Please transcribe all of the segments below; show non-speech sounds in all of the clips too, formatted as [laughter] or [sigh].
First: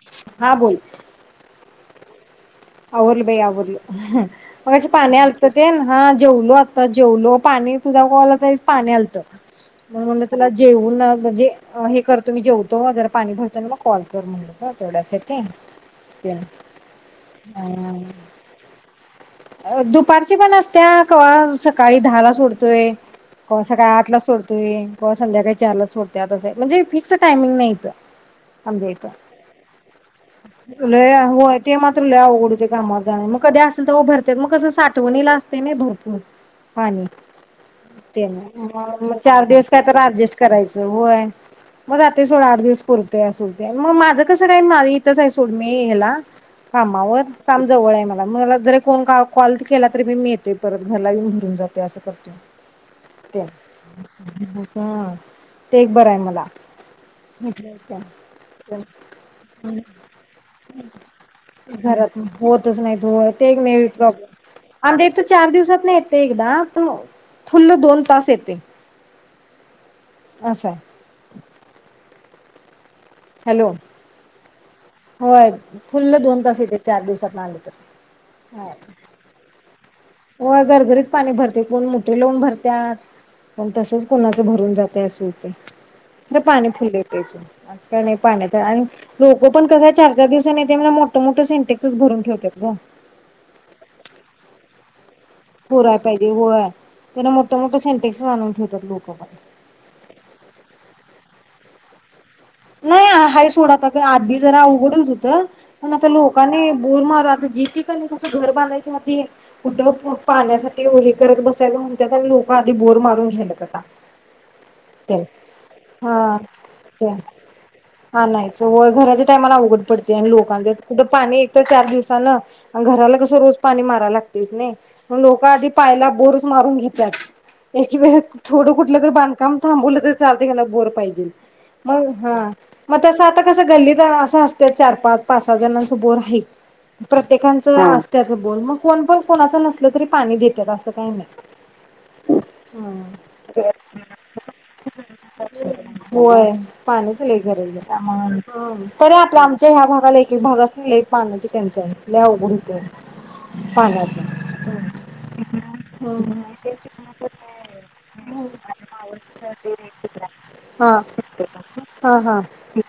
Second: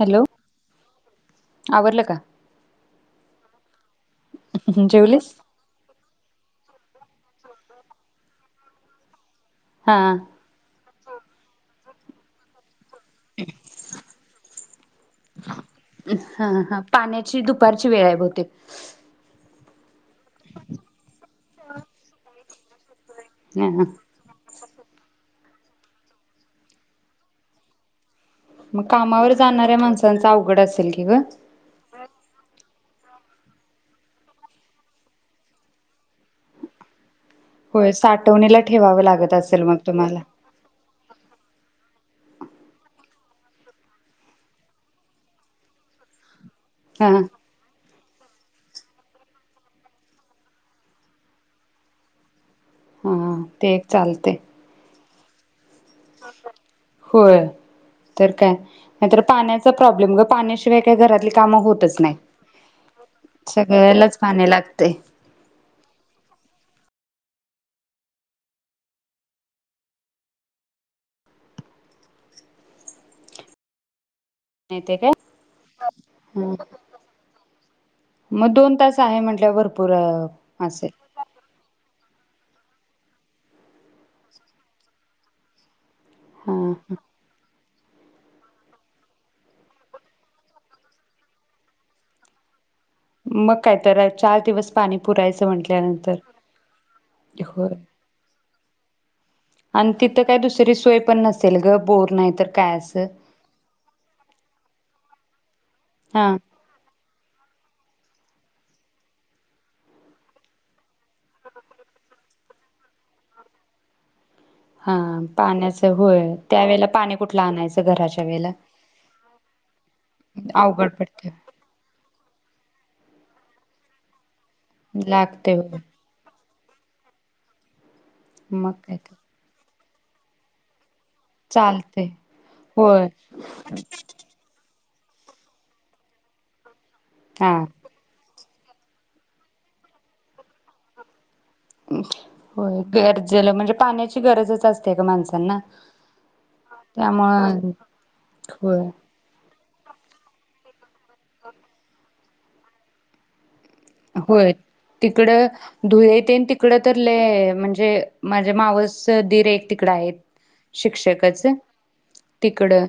Hello हा बोलं आवरलं का? आवरलं बाई आवरलं हं मगाशी पाणी जेवलीस? आलत तेन हा जेवलो आत्ता जेव जेवलो पाणी तुझा कॉल आलता त्यावेळीस पाणी आलत हा मग मी तुला जेऊ ना म्हजी अ हे करतो मी जेव तो अ जर पाणी भरतोय कॉल कर म्हणल ग तेवढ्यासाठी पारची वेळ आहे बहुतेक अ दुःप दपारचे पण असत्या कवा सकाळी दहा ला सोड तोय कवा हा सकाळी आठलाच सोडतोय कवा संध्याकळी चारला सोडत्यातच म्हणजे फिक्स टाइमिंग नाही इथं मग आमच्या इथं कामावर जाणाऱ्या माणसांचा अवघड असेल कि लय ग होय ते मात्र लय आवघड हुते कामा मग कधी असेल तवा भरत्यात मग कसं साठवणीला असत नइ भरपूर पाणी होय साठवणीला त्याना ठेवावं मग लागत चार असेल दिवस मग काय तर तुम्हाला ऍडजस्ट करायचं होय मग जातय सोड आठ दिवस पुरतय असल ते अन् मग माझं कसं काय माझं इथंच आहे सोड मी हेला हा कामावर काम जवळ आहे मला अन मला जरी कोण काॅ काॅल केला तरी भी मी येतो परत घरला येऊन भरून जाते असं करतो हा ते एक चालते ह होय तर काय नाहीतर पाण्याचा प्रॉब्लेम ग पाण्याशिवाय काय घरातील घरात होतच नाही ते एक मे सगळ्यालाच पाणी प्रॉब्लेम लागते आमच्या इथ चार दिवसात येतय एकदा प फुल्ल दोन तास येतेय असा हॅलो नाही ते काय होय फुल्ल दोन तास येतेय चार दिवसातन आले मग तर दोन तास आहे म्हटल्यावर भरपूर होय असेल गरगरीत पाणी भरतय फुल्ल ते लाऊन भरतात पण तसच कोणाच भरून जातय अस होतेय ईकड पाणी हा फुल्ल येतयच आज का नाही पाण्याचा आणि लोकं पण तस चार पाच दिवसांनी येतय म्हणून मोठं मोठे सिंटेक्सच भरून ठेवतात ग मग काय तर चार दिवस पाणी पुरायचं होय पुराय म्हटल्यानंतर पाहिजे होय तिन मोठ होय मोठ सिनटेक्स आणून ठेवण्यात लोकबाहेर आणि तिथं काय दुसरी सोय [unintelligible] बोर नाहीतर नाही हाय सोड आता ते आधी जरा उघडत होत पण आता हा लोकांनी बोर मार ते आता जी ठिकाणी कस घर बांधयच्या आधी कुठ पाण्यासाठी हे करत बसायला म्हणून त्यात लोकआधी बोर मारून घ्यालात आता हा ते पाण्याचं होय त्यावेेळेला पाणी कुठल हा नाहीच होय घराच्या टायमाला उघड पडतय आणि लोकांचच अवघड कुठं पडते पाणी एक तर चार दिवसान घराला कसं रोज पाणी माराला लाग तेच नाही लोक लागते आधी होय पायाला बोरच मारून घेतात हिवाळ्यात मग थोडं काय कुठलं तर बांधकाम थांबवलतर चालतय घरात बोर पाई चालतय हां मग तस आता कस गल्लीत असं असतय चार पाच पाच सहा जणांस बोर हाईत हा प्रत्येकाचं हां असत्यात बोर मग कोण? पण? कोणाच? नसल तरी पाणी देतात असं काही नाही होय हम्म गरजेलं म्हणजे पाण्याची गरजच असते ग माणसांना पाण्याची लई त्यामुळं गरज आहे होय तरी आपला आमच्या ह्या भागाला एक एक भागासनी लय पाण्याची टंचाई लय अवघड होतय होय तिकडं धुळे तेन तिकड तर लय म्हणजे माझे मावस दीर एक तिकडं आहेत हा शिक्षकच हा हा तिकडं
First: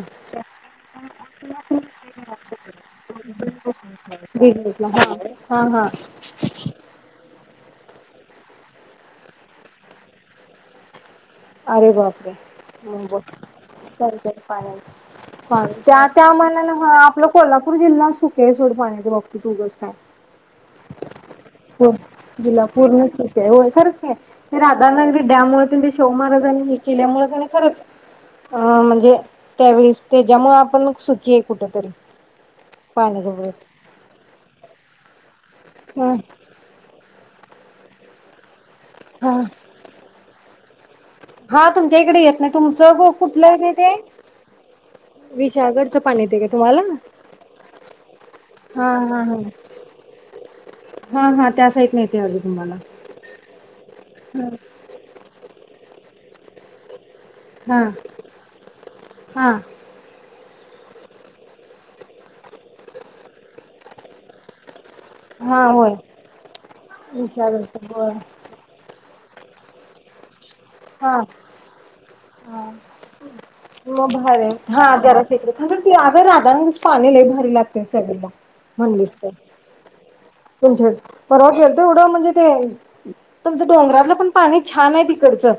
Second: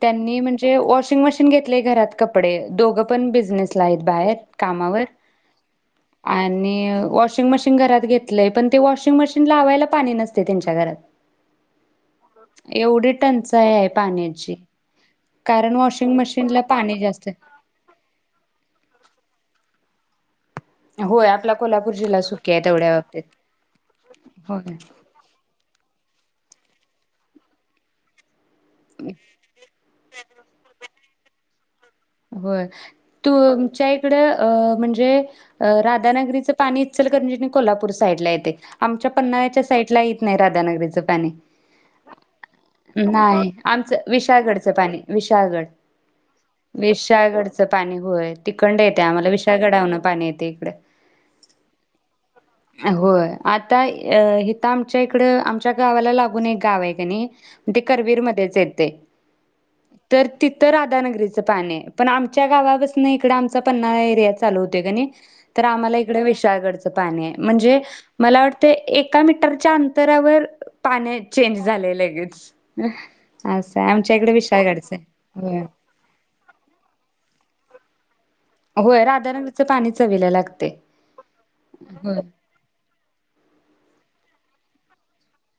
त्यांनी म्हणजे वॉशिंग मशीन घेतलेय घरात कपडे दोघं पण बिझनेसला आहेत बाहेर कामावर [unintelligible] हा आणि वॉशिंग मशीन घरात घेत पण ते वॉशिंग मशिन लावायला पाणी नसते त्यांच्या घरात अरे! बापरे! एवढी बघ टंचाई आहे टंचाई पाण्याची पाण्याच कारण पाणी त्या वॉशिंग त्या मशीनला मना पाणी आपलं जास्त कोल्हापूर जिल्हा सुखी हाय सोड पाण्याच बा त तू [unintelligible] काय होय आपला [inaudible] कोल्हापूर जिल्हा तर सुखी आहे ला तेवढ्या पूर्ण सुख बाबतीत आहे हो खरंच की होय राधानगरी डॅम व शाहू महाराजांनी हे केल्यामुळे त्याने खरंच अ म्हणजे त्यावेळेस त्याच्यामुळे आपण घे कुठेतरी? होय तुमच्या इकड अ म्हणजे ह राधानगरीचं पाणीच इचलकरंजी [unintelligible] कोल्हापूर साईड ला येते आमच्या हा पन्नाळ्याच्या साईड ला येत नाही राधानगरी हा तुमच्या इकडे येत ना तुमचं ग कुठलं? नाही येतय ते आमचं विशाळगडचं पाणी विशाळगड विशागडचं पाणी येते का तुम्हाला? विशाळगडचं पाणी होय तिकडन हा येते हा आम्हाला [unintelligible] हा विशाळगडावरन पाणी येते इकडे. हा हा त्या साइटन येतय होय आ आता हित आमच्या इकडं तुमच्या गावाला लागून एक गाव आहे का नाही? ते हा करवीरमध्येच येते हा तर तिथं राधानगरीचं पाणी आहे पण आमच्या गावापसन नाही इकडे आमचा पन्हाळा एरिया चालू होते का नाही? तर हा होय आम्हाला इकडे विशाळगडचं पाणी आहे विचारत म्हणजे होय मला वाटतय एक एका मीटरच्या अंतरावर हा पाणी चेंज झालंय लगेच असं आहे मग आमच्या इकडे भारी हा विशाळगडचं आहे. जरा [unintelligible] होय राधानगरी चे पाणी लय भारी लागतय तेच आहे डबा होय राधानगरीचं पाणी चवीला ला तुमच्या परवा गेलत एवढं म्हणजे ते तुमचं डोंगरातलं पण पाणी छान आहे तिकडचं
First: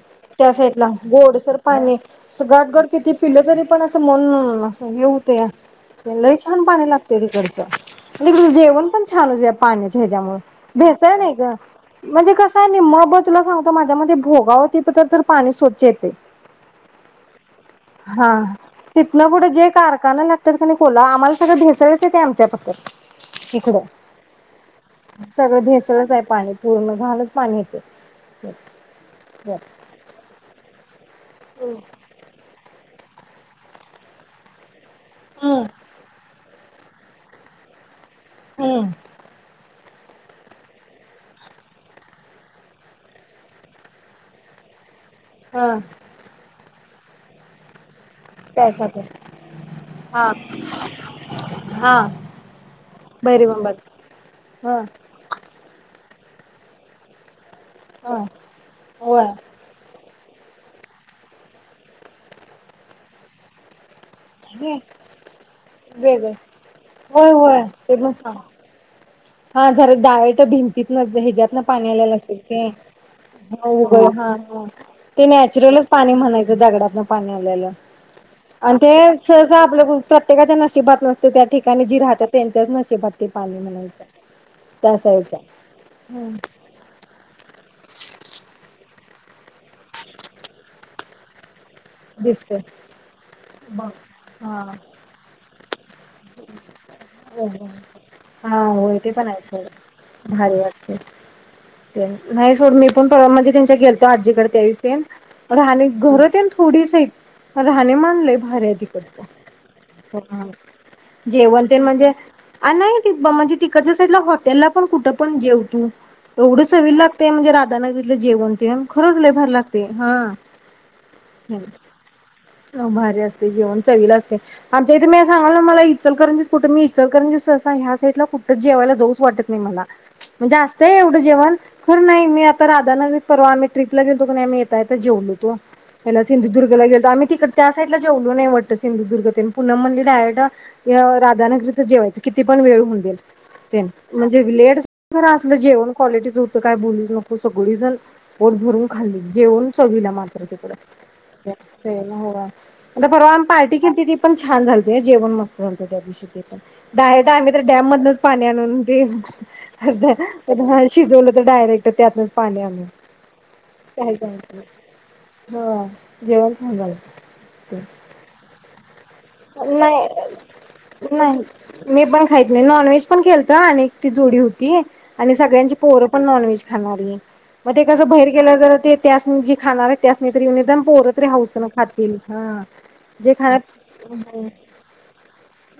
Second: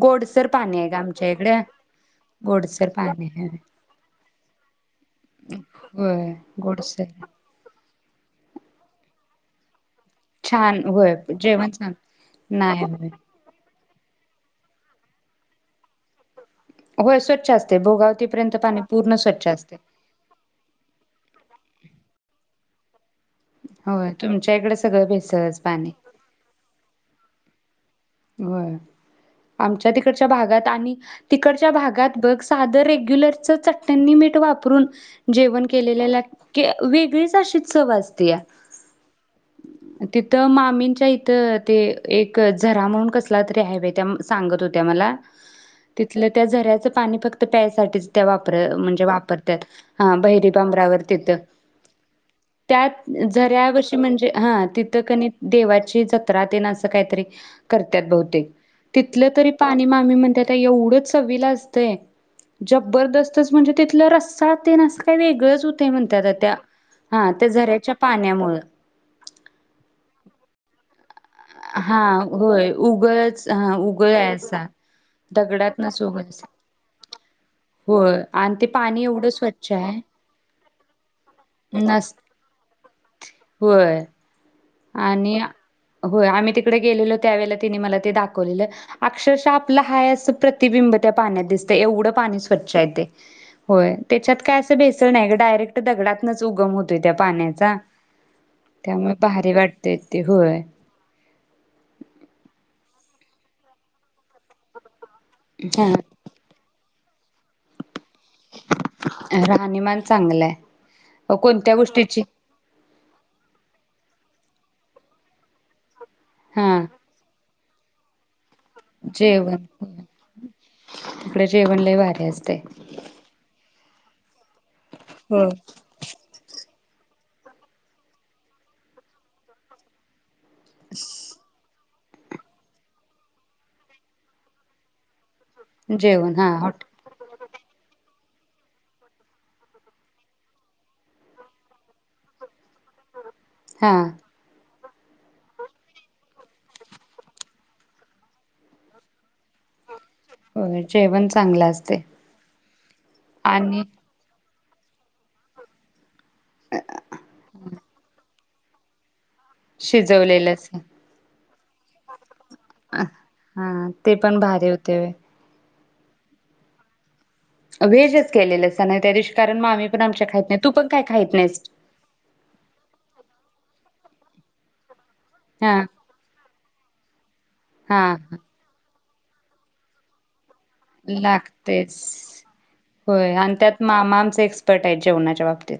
गोडसर त्या पाणी साईडला आहे गं आमच्या गोड सर इकडे पाणी अस गाटगट गोडसर किती पाणी पिलं आहे. तरी पण असं मन हे हुत्या होय छान पाणी गोडसर लागते तिकडचं [unintelligible] जेवण पण छान पाणी हच्यामुळे छान होय भेसळ नाही ग जेवण छान म्हणजे कस आहे नाही होय [unintelligible] सांगतो माझ भोगा होती पाणी स्वच्छ येते होय स्वच्छ असतंय हा भोगावतीपर्यंत पाणी पूर्ण तिथनं स्वच्छ पुढं जे असतंय. कारखाना लागतात का नाही कोला आम्हाला सगळं भेसळच येतय आमच्यापतर [inaudible] इकड होय तुमच्या इकडे सगळं भेसळच सगळं पाणी भेसळच आहे पाणी पूर्ण दहालाच पाणी येते हो आमच्या तिकडच्या भागात आणि तिकडच्या भागात बघ सादर एक रेग्युलरचं चट्ट्यांनी मीठ वापरून हम्म जेवण केलेल्या की वेगळीच अशी चव अस हम्म तिथं मामींच्या इथ ते एक घरा म्हणून कसला तरी हाय बाई त्या सांगत होत्या मला हा तिथल्या त्या झऱ्यात पाणी फक्त प्यायसाठीच त्या वापर त्यासाठी म्हणजे वापरत्यात हा बहिरी बांब्ऱ्यावर तिथ हा त्यात भैरीबाबाच झऱ्यावर्षी म्हणजे हा तिथं कणी देवाची जत्रा जत्रा तेन असं काहीतरी करत्यात हा बहूतेक होय तीथल तरी पाणी मामी म्हणती त्याला एवढं चवीला असतय जबरदस्त म्हणजे ते तो रस्सा तेन अस काय वेगळंच हुतंय म्हणत्या वेगळ होय त्या त्या होय ते झऱ्याच्या पण सांग पाण्यामुळं हा जरा डाळेट भिंतीतन त्यातंन पाणी हा आलेलं होय उगळच अस हा हो उगळ आहे असा ते नॅचरलच पाणी म्हणायचं ते नॅचरलच दगडातनच पाणी उगळ म्हणायचं दगडातन पाणी आलेलं होय आणि ते पाणी एवढं सहसा स्वच्छ आपल्या आहे प्रत्येकाच्या नशिबात नसतय त्या ठिकाणी जे नस राहत त्यांच्याच नशिबात ते पाणी होय म्हणायचं. त्या साईडला आणि होय आम्ही तिकडे गेलेलो त्यावेळे तिने मला ते दाखवलेलं अक्षरशः आपला हाय अस प्रतिबिंब त्या पाण्यात दिसत एवढं पाणी दिसते स्वच्छ ते होय त्याच्यात काय हा असं भेसळ नाय डायरेक्ट दगडात नच् उगम होतोय त्या पाण्याचा त्यामुळे नाय भारी वाटतय ते सोड भारी होय. वाटते ते नाही सोड मी आपण म्हणजे त्यांच्या गेलतो आजीकडे त्या दिवशी राहणी हा घर त्यानं तीस हाइत राहणीमान लय भारी आहे तिकडच राहणीमान अस चांगलंय. अ जेवन कोणत्या तेन म्हणजे गोष्टीची नाही म्हणजे तिकडच्या साईडला हॉ त्याला पण कुठं पण जेव तू हा एवढंच चवीला लागतेय म्हणजे त्यांना तिथल जेवण ते खरच लय भारी जेवण लागतय हा तिकडे जेवण लय भारी असतय आमचा विलास तर आणि इथं होय. सांगयल नाय मला इचलकरजीच कुठ मी इचलकरजीच तसा ह्या साईडला कुठच जेवायला जाऊच वाटत नाही मला म्हणजे आस्तय एवढं जेवण खर नाय मी आता राधानगरीत परवा आम्ही ट्रिपला गेलतो कण नाय मी येता येता जेवलोतो ह्याला जेवण हा हॉट सिंधुदुर्गला गेलतो आम्ही तिक त्या साइडलाच जेवलो नाही वाटत सिंधुदुर्ग ते पुनम म्हणली डायरेक्ट राधानगरीच जेवायचं किती पण वेळ होउदे. ते हा म्हणजे लेट खर असलं जेवण क्वालिटीच होतं काय बोलूच नको सगळीजण पोट भरून खाल्ली जेवण चवीला मा होय [unintelligible] जेवण चांगलं असतय ग परवा आमी पार्टी आणि केलती ती पण छान झालत जेवण मस्त झालत त्या दिवशी बाहेर [unintelligible] डॅम मधच पाणी आणुन दे शिजवलेलंच [unintelligible] शिजवलंय त डायरेक्ट त्यातच हा ते पण भारी होतय व्हय हा जेवण छान झालं. व्हेजच केलेलस का नाय त्या दिवशी कारण मग आम्ही पण नाही आमच्या खात नाही तू पण काय खात नाही नाहीस मी पण खाईत नाही नॉनव्हेज पण केलता. आणि एक ती जोडी होती. आणि हा सगळ्यांची पोरं पण नॉनव्हेज [unintelligible] मग ते कस हा बहेर गेल्यावर जरा ते त्यासनी जे खाणारये त्यासनी की निदान पोर तरी हाऊसन लागतेच खातील हा जे होय आणि खाया त्यात मामा आमच एक्सपर्ट हेत जेवणाच्या बाबतीत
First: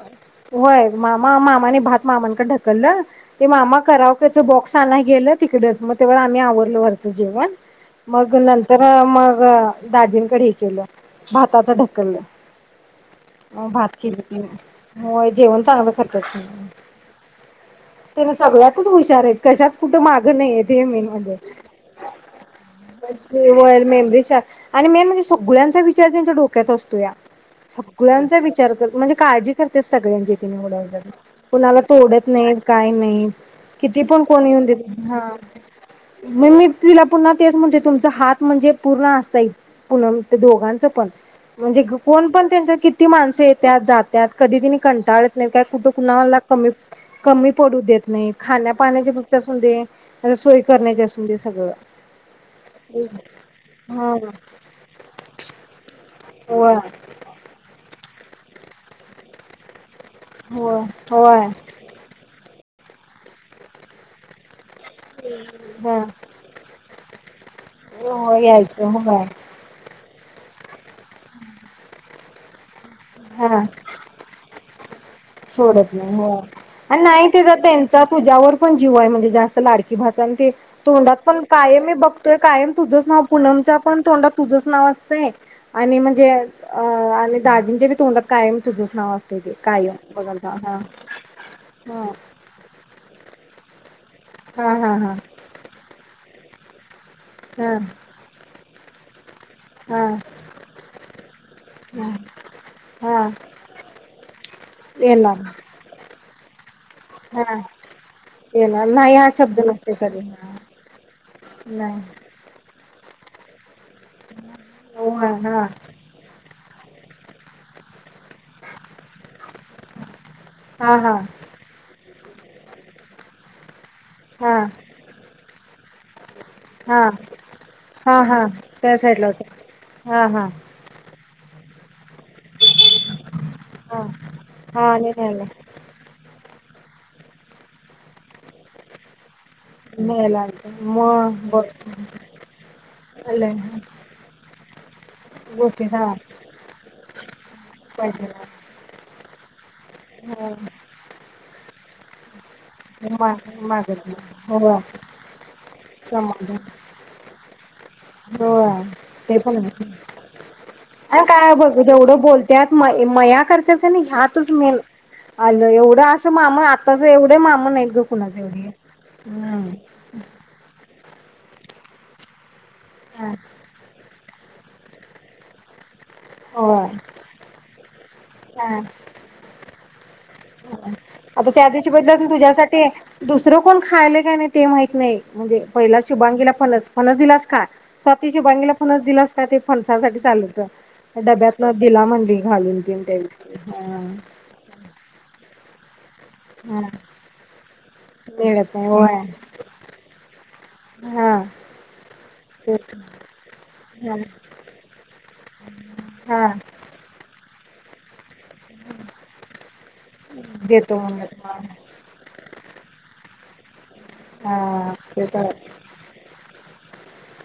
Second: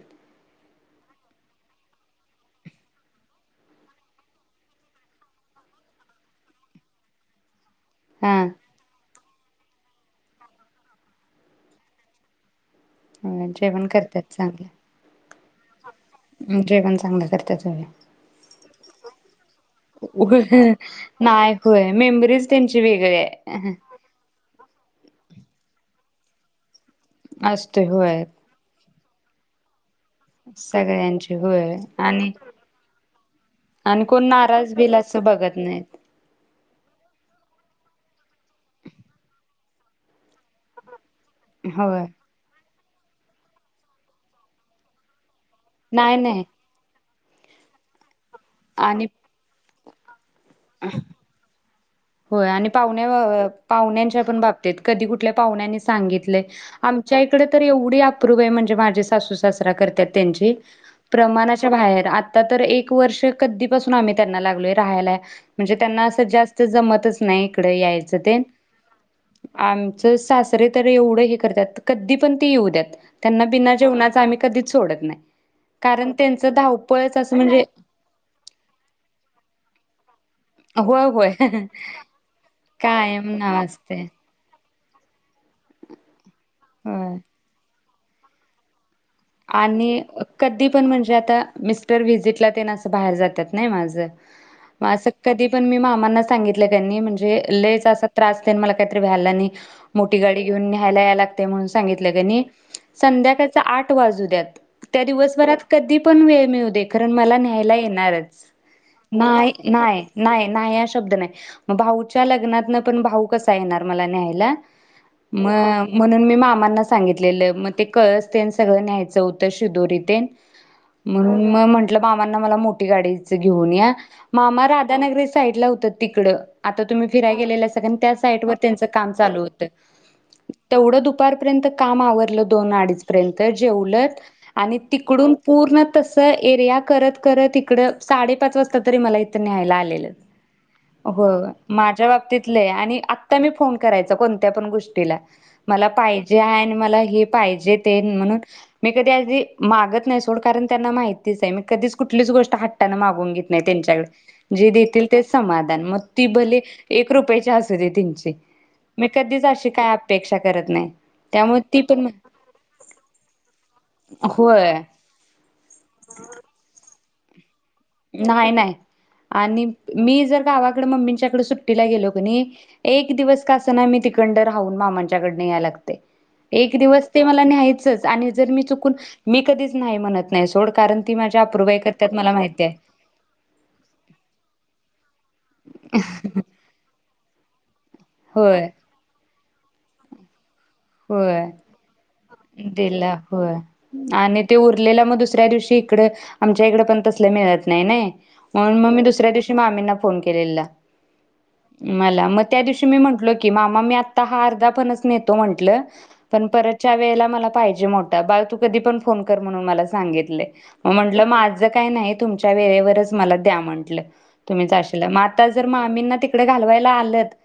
होय मामा मामाने भात मामांक ढकलल ते मामा कराव कच बॉक्स आनाय गेल तिकडच मग तवा आम्ही आवरल वरच जेवण मग हा नंतर मग व दाजींकड हे केल भाताच ढकलल होय, म जेवण भात केल करतात तीन चांगलं [inaudible] जेवण चागलं क जेवण चागलं करत्यात चागलं तूच हुशारहेत कशाच कुठ माग नाहीय ते मेन म्हंजे नाही होय मेमरीज त्यांची वेगळी आहे [unintelligible] आणि मेन म्हणजे सगळ्यांचा विचार त्यांच्या डोक्यात असतोया असतोय होय सगळ्यांचा विचार कर म्हणजे काळजी कर ते सगळ्यांची सगळ्यांची [unintelligible] होय कोणाला तोडत आणि नाहीत काय नाहीत किती आणि पण कोण कोणी नाराज येऊंदेत बिल असं हा बघत नाहीत [unintelligible] तिला पुन्हा तेच म्हणते तुमचा हात म्हणजे पूर्ण असाय [unintelligible] दोघांच पण म्हणजे होय. कोण पण त्यांच्यात किती माणस येत्यात जात्यात कधी तीनी कंटाळत नाय काय कुठ नाही कुम्हाला नाही कमी कमी पडू देत नाहीत. खाण्या आणि पाण्याचे फक्त असुंदे ते सोय करण्याचे असुंदे सगळ होय आणि पाहण्या पाहण्याच्या हा पण बाबतीत कधी कुठल्या पाहुण्यानी सांगितलय होय आम च्या इकड तर एवढी अप्रूप आहे म्हणजे माझे सासू सासरा करत्यात त्याची होय होय प्रमाणाच्या बाहेर आता तर एक वर्ष कधीपसून आम्ही त्यांना लागलोय राहायला या म्हणजे हा त्यांना जास् स्त जमतच नाही इकड यायच ते होय यायचं होय आम ज सासरे तर एवढ हे करत्यात कधी पण ते येऊद्यात त्यांना हा बिना जेवणाच आम्ही कधीच सोडत नाय. सोडत नाय हो आणि नाही तिझा म्हणजे त्यांचा तुझ्यावर पण जीव आहे. म्हणजे जास्त लाडकी भा पण ते होय तोंडात होय पण कायम मी बघतोय कायम तुझंच नाव कायम पूनमच्या पण असते तोंडात तुझं नाव असतय आणि म्हणजे अ होय आणि दाजींच्या बी तोंडांत कायम तुझ नाव असतय ते आणि कायम बघल हा कधी हा पण म्हणजे आता मिस्टर व्हिसिटला तेन अस बाहेर जातात. नाही माझं मग हा असं हा कधी पण मी मामांना सांगितलं त्यांनी म्हण म्हणजे हा लईच अस त्रास तेन मला कायतर व्हायला नाही हा हा मोठी गाडी घेऊन न्यायला यायला लागतय म्हणून हा सांगतील तेनी हा संध्याकाळच आठ वाजुद्यात त्या येणार दिवसभरात कधी पण वेळ मिळू देत कारण मला हा न्यायला येणारच येणार नाही हा नाय, शब्द नसतोय नाय, कधी नाय हा शब्द नाही भाऊंच्या लग्नातन पण भाऊ कसा येणार.? मला न्यायला हो हा म हा म्हणून मी मामा सांगितलेल मग ते कळस ते न्यायचं होतं शिदोरी तेन हा हा म्हणून म्हटलं मामांना मला मोठी गाडीच घेऊन या हा मामा राधानगरी साईड ला होतात तिकडं आता हा तुम्ही फिरायला गेलेलेसा त्या हा हा साईट व त्यांच त्या काम साईडला चालू होत होतं हा हा तेवढं दु दुपारपर्यंत काम आवरलं दोन अडीचपर्यंत हा जेवलत आणि हा तिकडून न्यायला पूर्ण तस एरिया करत करत इकड साडेपाच वाजता तरी मला न्यायला आलेलत न्यायला आलत मग व्हय बर माझ्या बाबतीत लय आणि आता लय फोन करायचा कोणत्या पण गोष्टी गोष्टी मला हा पाहिजे आहे आणि मला पाहिजे ते पाहिजे म्हणून मी कधी आधी मागत नाही सोड हा कारण त्यांना माहितीच आहे म कधीच कुठलीच गोष्ट हट्टन मा मागून घेत नाही मागत त्यांच्याकडे नाही जे हो देतील तेच समाधान मग ती समाधान भले एक रुपयाची असु दे त्यांची हो मी ते कधीच पण अशी आहे. काय अपेक्षा करत नाही आणि काय त्यामुळे बघ ती पण जेवढं बोलत्यात म मया करत्यात का नाहीं ह्यातच होय मेन आल एवढं अस मामा आता तसे एवढं ते मामा नाहीत ग कुणाच नाही एवढे नाही आणि हम्म मी जर गवाकडे मम्मी तिच्याकडे सुट्टीला गेलो की नई एक हा दिवस का असना मी तिकड तिकडं राहून मामांच्या कडन याव लागतय एक दिवस होय ते मला न्याहायचच आणि जर मी चुकून मी कधी नाही म्हणत नाही सोड कारण ती माझ्या आता त्या अपूर्वाई दिवशी करत्यात बदल मला माहिती आहे तुझ्यासाठी दुसरं कोण खायले काय नाही ते माहत नाही. म्हणजे पहिला शुभांगीला फनस, फनस दिलास का? स्वातीच्या होय बायनीला फणस दिलास का ते फणसासाठी चालं होतं होय, तीन दिला त्यावेळेस होय, ती. आणि ते उरलेला म दुसऱ्या दिवशी इकडं आमच्या हा इकड पण तसले मिळत नाही नई मिळत मनून नाही म मी होय दुसऱ्या दिवशी मामींना फोन केलेला. हा मला म त्या दिवशी तेच मी म्हटलो की मामा मी आता हा अर्धा फणस नेतो म्हन म्हंटल पण हा परत च्या वेळेला मला पाहिजे मोटा बाळ तू कधी पण फोन कर म्हणून मला सांगितलंय, म देतो म्हंटलं माझं म्हणलं काही नाही तुमच्या वेळे वरच मला दया म्हंटलं तुम्ही हा जाशील ना म ते आता तर जर मामींना तिकड घालवायला आलत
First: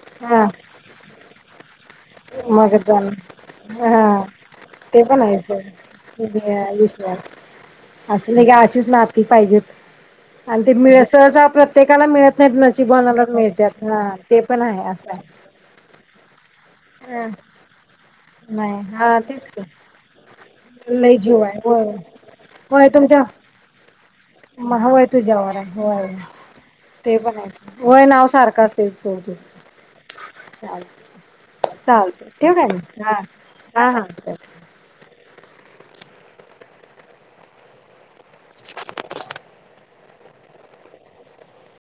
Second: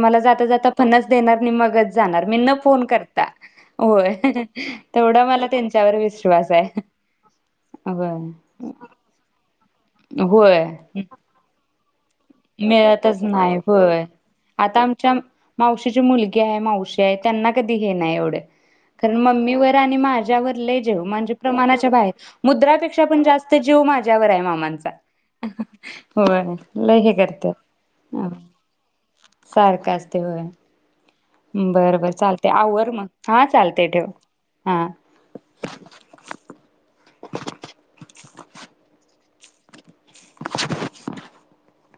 मला हा जाता, जाता फणच देणार नी मगच जाणार मी न मग करता. होय हा ते पण तेवढा आहेस मला त्यांच्यावर विश्वास आहे. विश्वास होय अस नही का अशीच नाती पाहिजे [unintelligible] आणि ते होय मिळे सहसा आपल काला मिळत नाहीत नशीबवाना मिळतच ला नाही मिळत्यात आ होय ते पण आता आहे असं आमच्या मावशीची मुल त्या मावशी आहे त्यांना कधी हे नाही एवढे नाही खरं हा तेच की मम्मीवर आणि माझ्यावर लई जीव, लय म्हणजे आहे होय प्रमाणाच्या बाहेर मुद्रा होय पेक्षा तुमच्या पण जास्त जीव माझ्या च्यावर आहे मामांचा होय होय लई हे वय नाव सारखं असतय सारक असतय बघा बरं, बरं चालतंय ठेवू काय आवर मग हा हां चालतंय हा ठेव हा हा [inaudible]